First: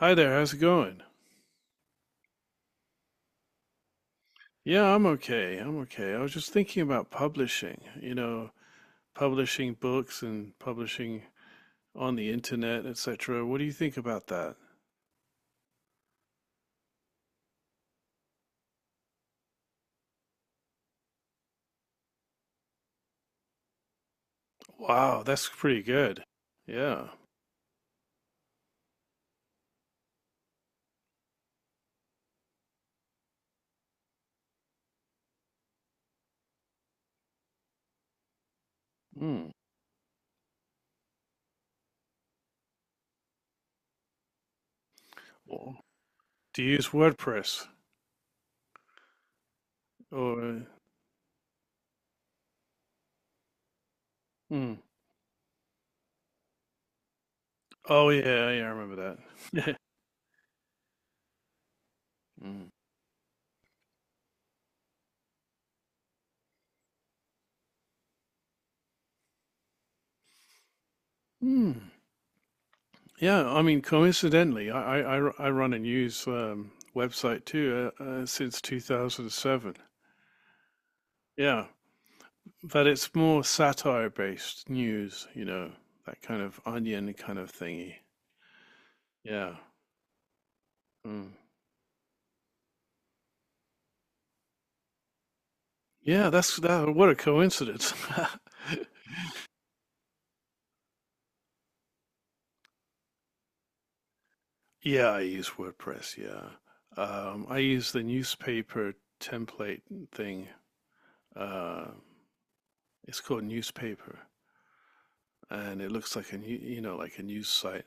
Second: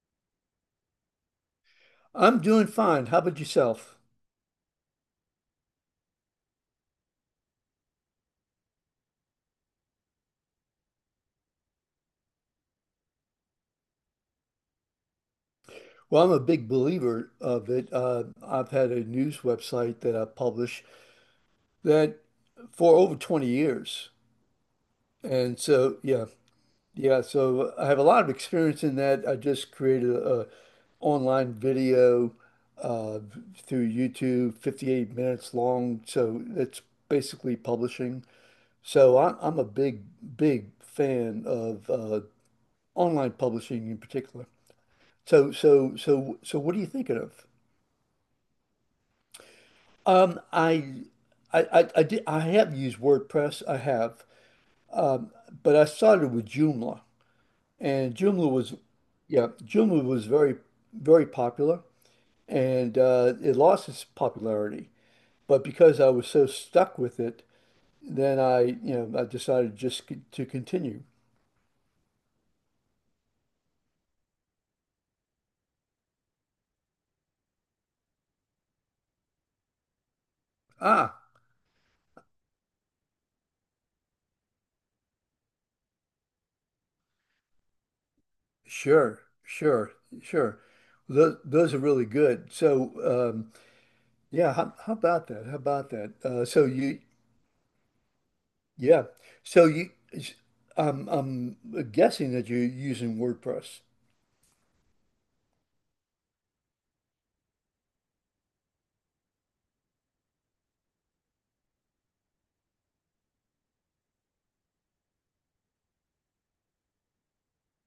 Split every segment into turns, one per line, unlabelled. Hi there, how's it going?
I'm doing fine. How about yourself?
Yeah, I'm okay. I'm okay. I was just thinking about publishing books and publishing on the internet, etc. What do you think about that?
Well, I'm a big believer of it. I've had a news website that I publish that for over 20 years.
Wow, that's
And
pretty
so,
good.
yeah,
Yeah.
yeah, so I have a lot of experience in that. I just created a online video uh, through YouTube, 58 minutes long. So that's basically publishing. So I,
Hmm.
I'm a big fan of online publishing in particular. So
Well,
so so so
do you
what are you
use
thinking of?
WordPress
Um,
or
I I have used WordPress,
mm.
but I started with Joomla.
Oh
And
yeah,
Joomla
yeah,
was
I remember
yeah,
that.
Joomla was very popular
Mm.
and it lost its popularity. But because I was so stuck with it, then I decided just to continue.
Hmm. Yeah, I mean, coincidentally, I run a news website too since 2007.
Ah,
Yeah. But it's more satire based news, that kind of onion kind of thingy.
sure,
Yeah.
sure, sure.
Mm.
Those are really good. How, how about that?
Yeah, that's
So
that.
you
What a coincidence.
Yeah. So you, I'm guessing that you're using WordPress.
Yeah, I use WordPress. Yeah. I use the newspaper template thing. Uh, it's called newspaper and it looks like a new, like a news site.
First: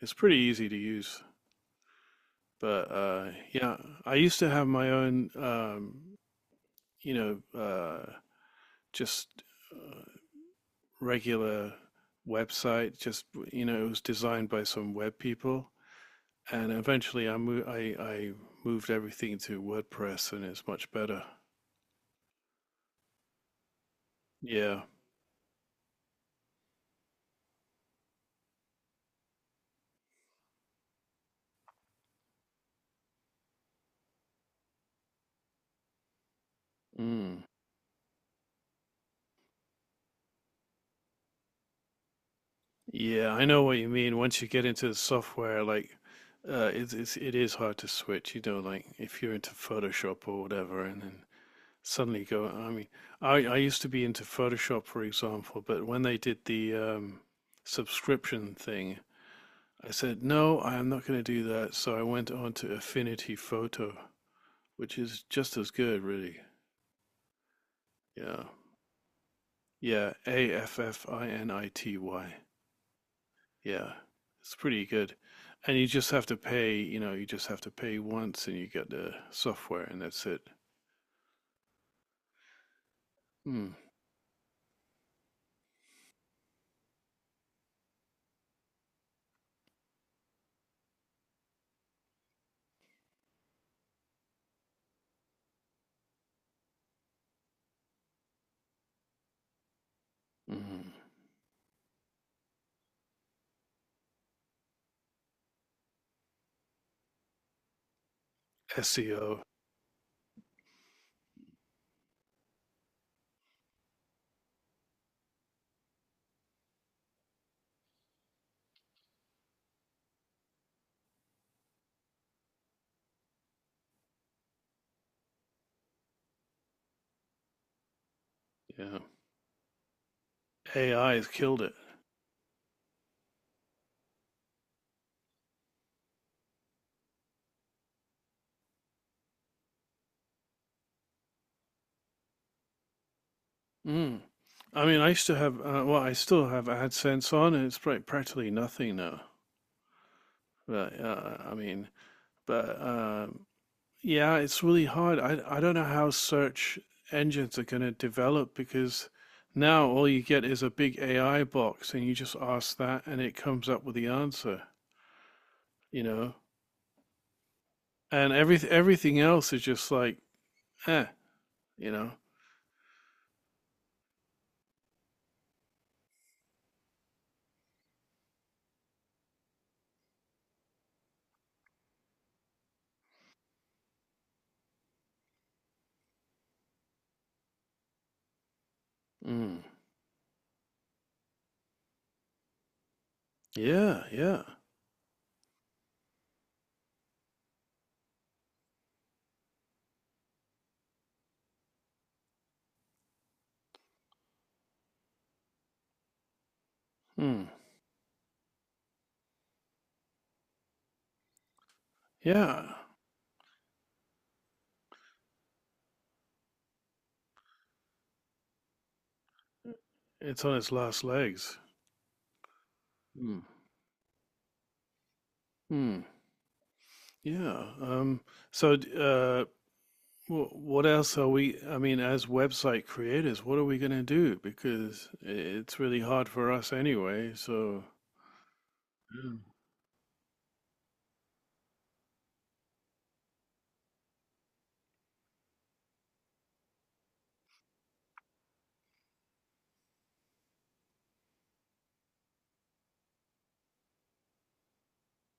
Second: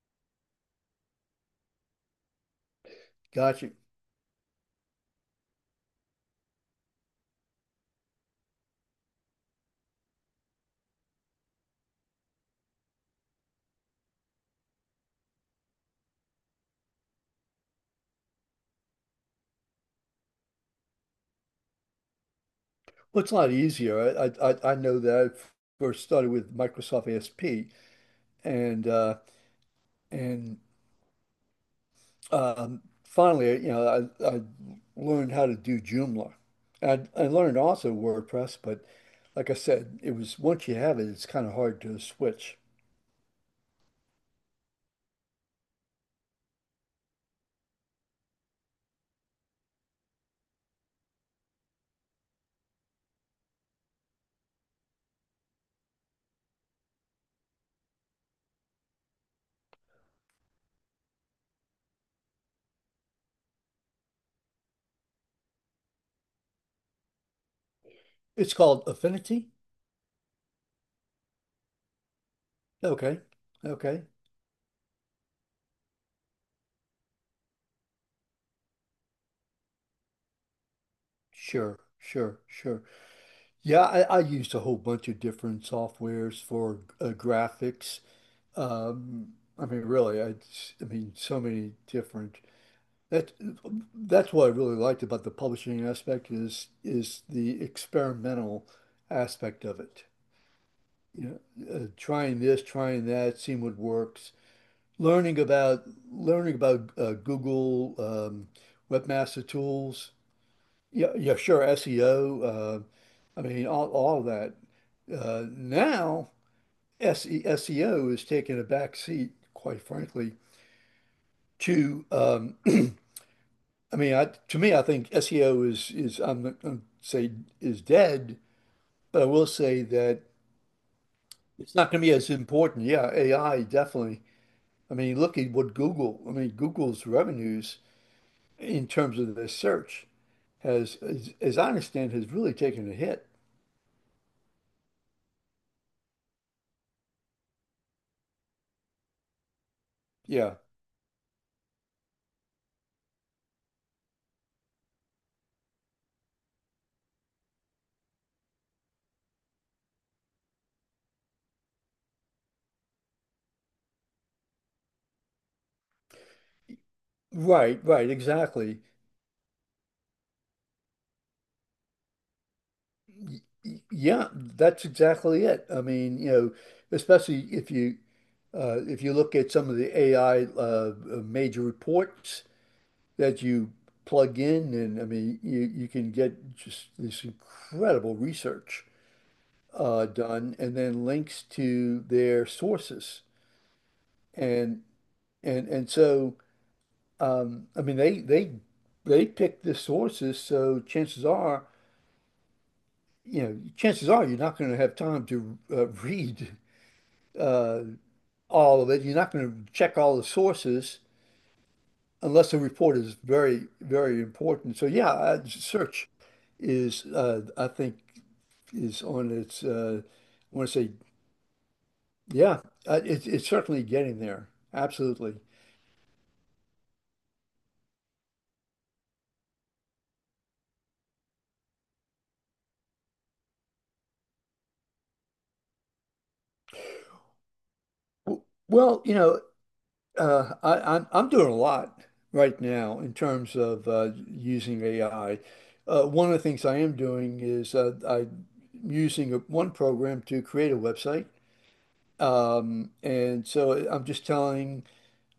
It's pretty easy to use. But
Gotcha.
yeah, I used to have my own, you know, just uh, regular website. It was designed by some web people, and eventually I moved. I moved everything to WordPress, and it's much better.
Well, it's a lot easier. I
Yeah.
know that I first started with Microsoft ASP, and uh, and finally, I learned how to do Joomla. I
Mm.
learned also WordPress, but like I said, it was once you have it, it's kind of hard to switch.
Yeah, I know what you mean. Once you get into the software, like it's it is hard to switch. You know, like if you're into Photoshop or whatever, and then suddenly go. I mean, I used to be into Photoshop, for example, but when they did the subscription thing, I said, no, I'm not going to do that. So I went on to Affinity Photo, which is just as good, really. Yeah.
It's called Affinity.
Yeah. Affinity.
Okay.
Yeah.
Okay.
It's pretty good. And you just have to you just have to pay once and you get the software and that's it.
Sure. Sure. Sure.
Mm.
Yeah, I used a whole bunch of different softwares for graphics. Um, I mean, really, I mean, so many different. That that's what I really liked about the publishing aspect is the experimental aspect of it.
Mm.
You know, trying this, trying that, seeing what works. Learning about learning about Google
SEO.
Webmaster Tools yeah, yeah, sure. SEO. I mean, all of that. Now, SEO is taking a back seat, quite frankly, to, I mean, to me, I think SEO is I'm not going to say is dead,
Yeah.
but I will say that
AI has killed it.
it's not going to be as important. Yeah, AI, definitely. I mean, look at what Google's revenues in terms of their search as I understand, has really taken a hit.
Mm. I mean, I used to have, well, I still have AdSense on and it's like, practically nothing now.
Yeah.
But, I mean, but yeah, it's really hard. I don't know how search engines are going to develop because now all you get is a big AI box and you just ask that and it comes up with the answer, you know.
Right, right,
And every
exactly.
everything else is just like, eh, you know.
Yeah, that's exactly it. I mean, you know, especially if you look at some of the AI major reports that you plug in, and I mean, you can get just this incredible research
Mm,
done, and then links to their sources,
yeah, yeah.
and and so I mean, they pick the sources, so chances are you know, chances are you're not going to have time to read
Mm,
uh, all of it. You're not going to check all the sources unless the
yeah.
report is very, very important. So yeah, search is I think is on its.
It's on
I want
its
to say
last legs.
yeah, uh, it's
Mm,
it's certainly getting there. Absolutely.
mm, yeah. So d- uh, Well, what else are we, I mean, as website creators, what are we going to do? Because it's really hard for us anyway. So,
W- Well, you
yeah.
know, I'm doing a lot right now in terms of using AI. One of the things I am doing is I'm using one program to create a website. And so I'm just telling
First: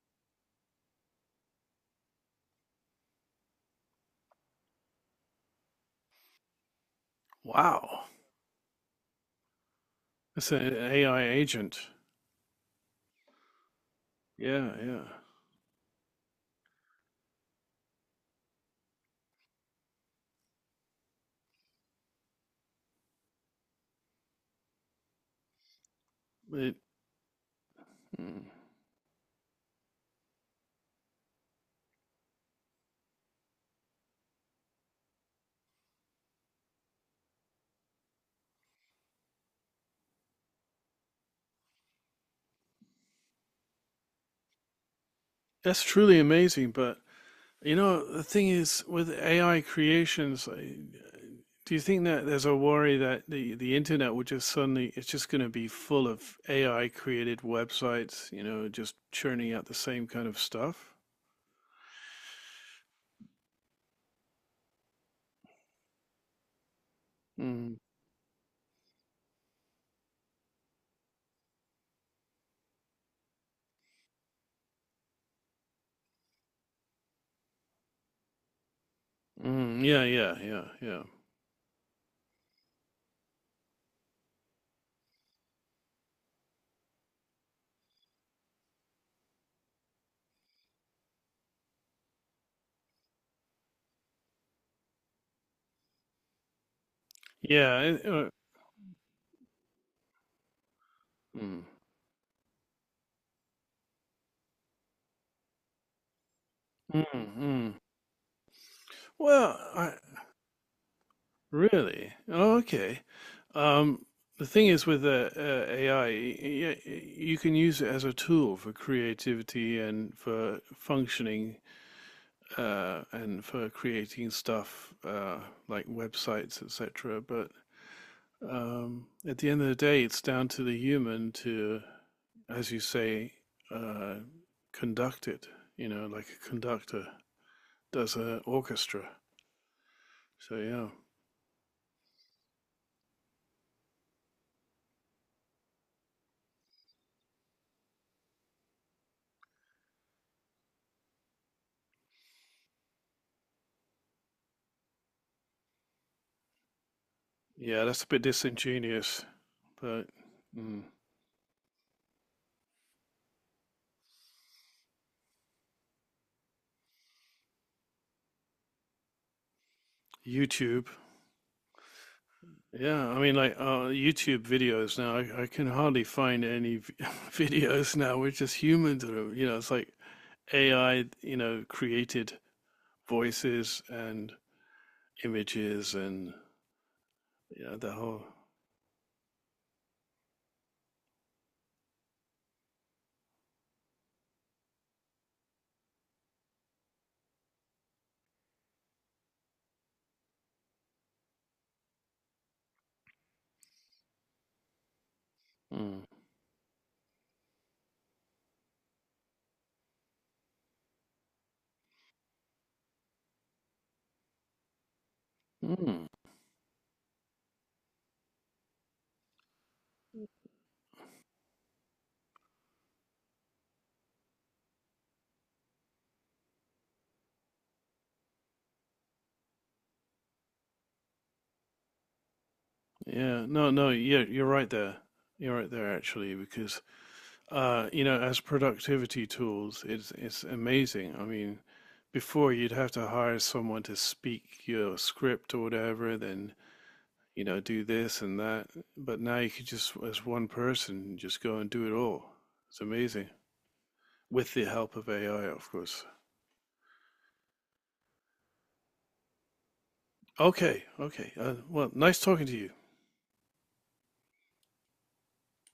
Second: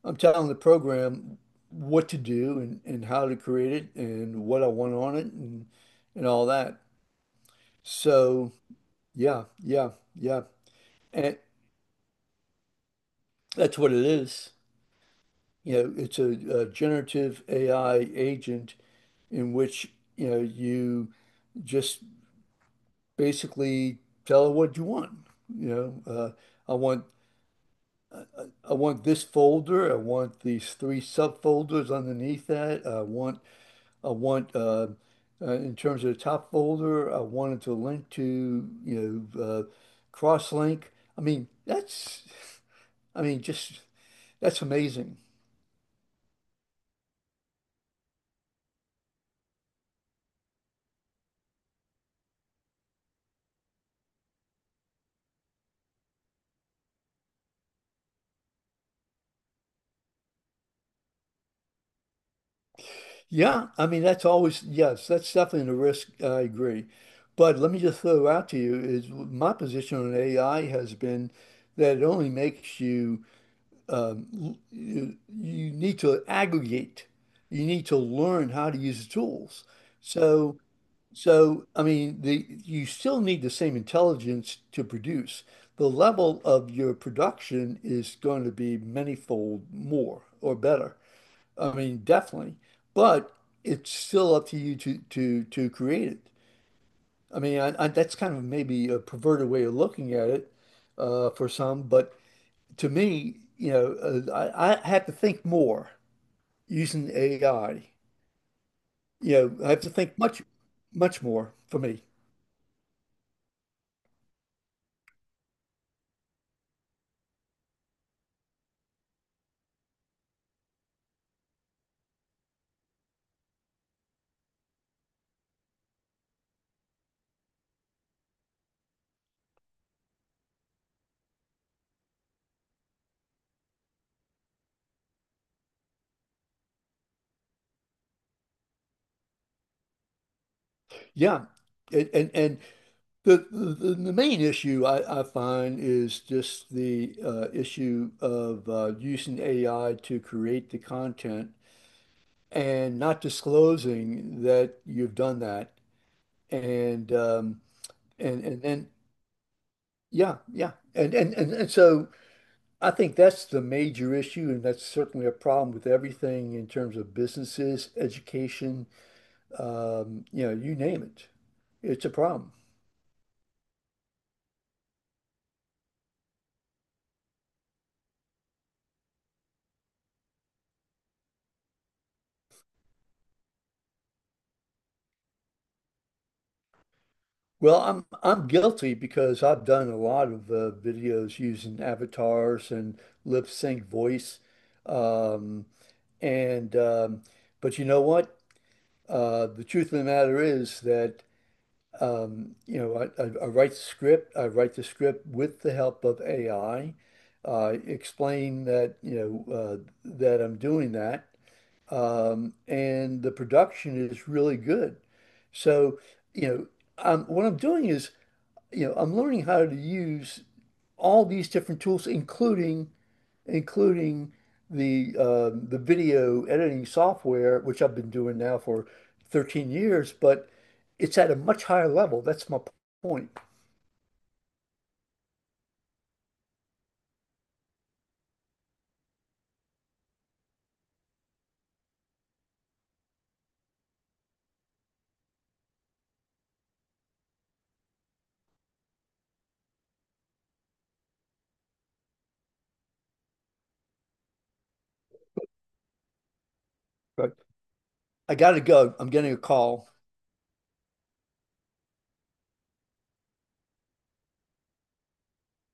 I'm telling the program what to do and how to create it and what I want on it and all that.
Wow.
So yeah, yeah, yeah.
It's an AI
And
agent.
that's what it is.
Yeah, yeah.
You know, it's a generative AI agent in which, you know, you just basically tell it what you want. You know,
It,
I want
mm.
I want this folder. I want these three subfolders underneath that. I want in terms of the top folder, I wanted to link to, you know, cross-link. I mean, just that's amazing.
That's truly amazing. But, you know, the thing is with AI creations, do you think that there's a worry that the internet will just suddenly, it's just going to be full of AI created websites, you know, just churning out the same kind of stuff?
Yeah, I mean, that's always, yes, that's definitely a risk. I agree. But let
Mm.
me just throw out to you is my position on AI has been that it only makes you, you, you need to aggregate. You need to learn how to use the tools.
Mm, yeah, yeah,
So,
yeah, yeah,
So, I mean, the you still need the same intelligence to produce. The level of your production is going to be manyfold more or better. I mean, definitely. But it's still up to you to create it. I mean,
yeah.
that's kind of maybe a perverted way of looking at it for
Mm,
some, but to me, you know, I have to think more
mm,
using
mm.
AI. You
Well,
know, I have to
I,
think much, much more for me.
really? Oh, okay. Um, the thing is with AI, you can use it as a tool for creativity and for functioning and for creating stuff like websites, etc. But at the end of the day, it's down to the human to, as you say, uh, conduct it, you know, like a conductor does an orchestra. So, yeah.
Yeah. And and and the main issue I find is just the issue of using AI to create the content and not disclosing that you've done that. And um,
Yeah, that's a bit
and then
disingenuous, but
yeah, yeah.
mm,
And so I think that's the major issue, and that's certainly a problem with everything in terms of businesses, education, you know, you
YouTube.
name it. It's a problem.
Yeah, I mean, like YouTube videos now, I can hardly find any videos now. We're just humans, you know, it's like AI, you know, created voices and images and, you know,
Well,
the
I'm
whole.
I'm guilty because I've done a lot of videos using avatars and lip sync voice, um, and but you know what? The truth of the matter is that you know I write the script. I write the script with the help
Mm.
of AI. Explain that you know that I'm doing that, and the production is really good. So
Mm.
you know, what I'm doing is you know, I'm learning how to use all these different tools, including the video editing software, which I've been doing now for 13 years, but it's at a much higher level. That's my point.
Yeah. No, no, yeah, you're right there. You're right there actually, because you know, as productivity tools, it's amazing. I mean, before you'd have to hire someone to speak your script or whatever, then you know, do this and that. But now you could just, as one person, just go and do it all. It's amazing. With the help of AI, of course.
Right. I gotta go. I'm getting a call.
Okay, okay. Well, nice talking to you.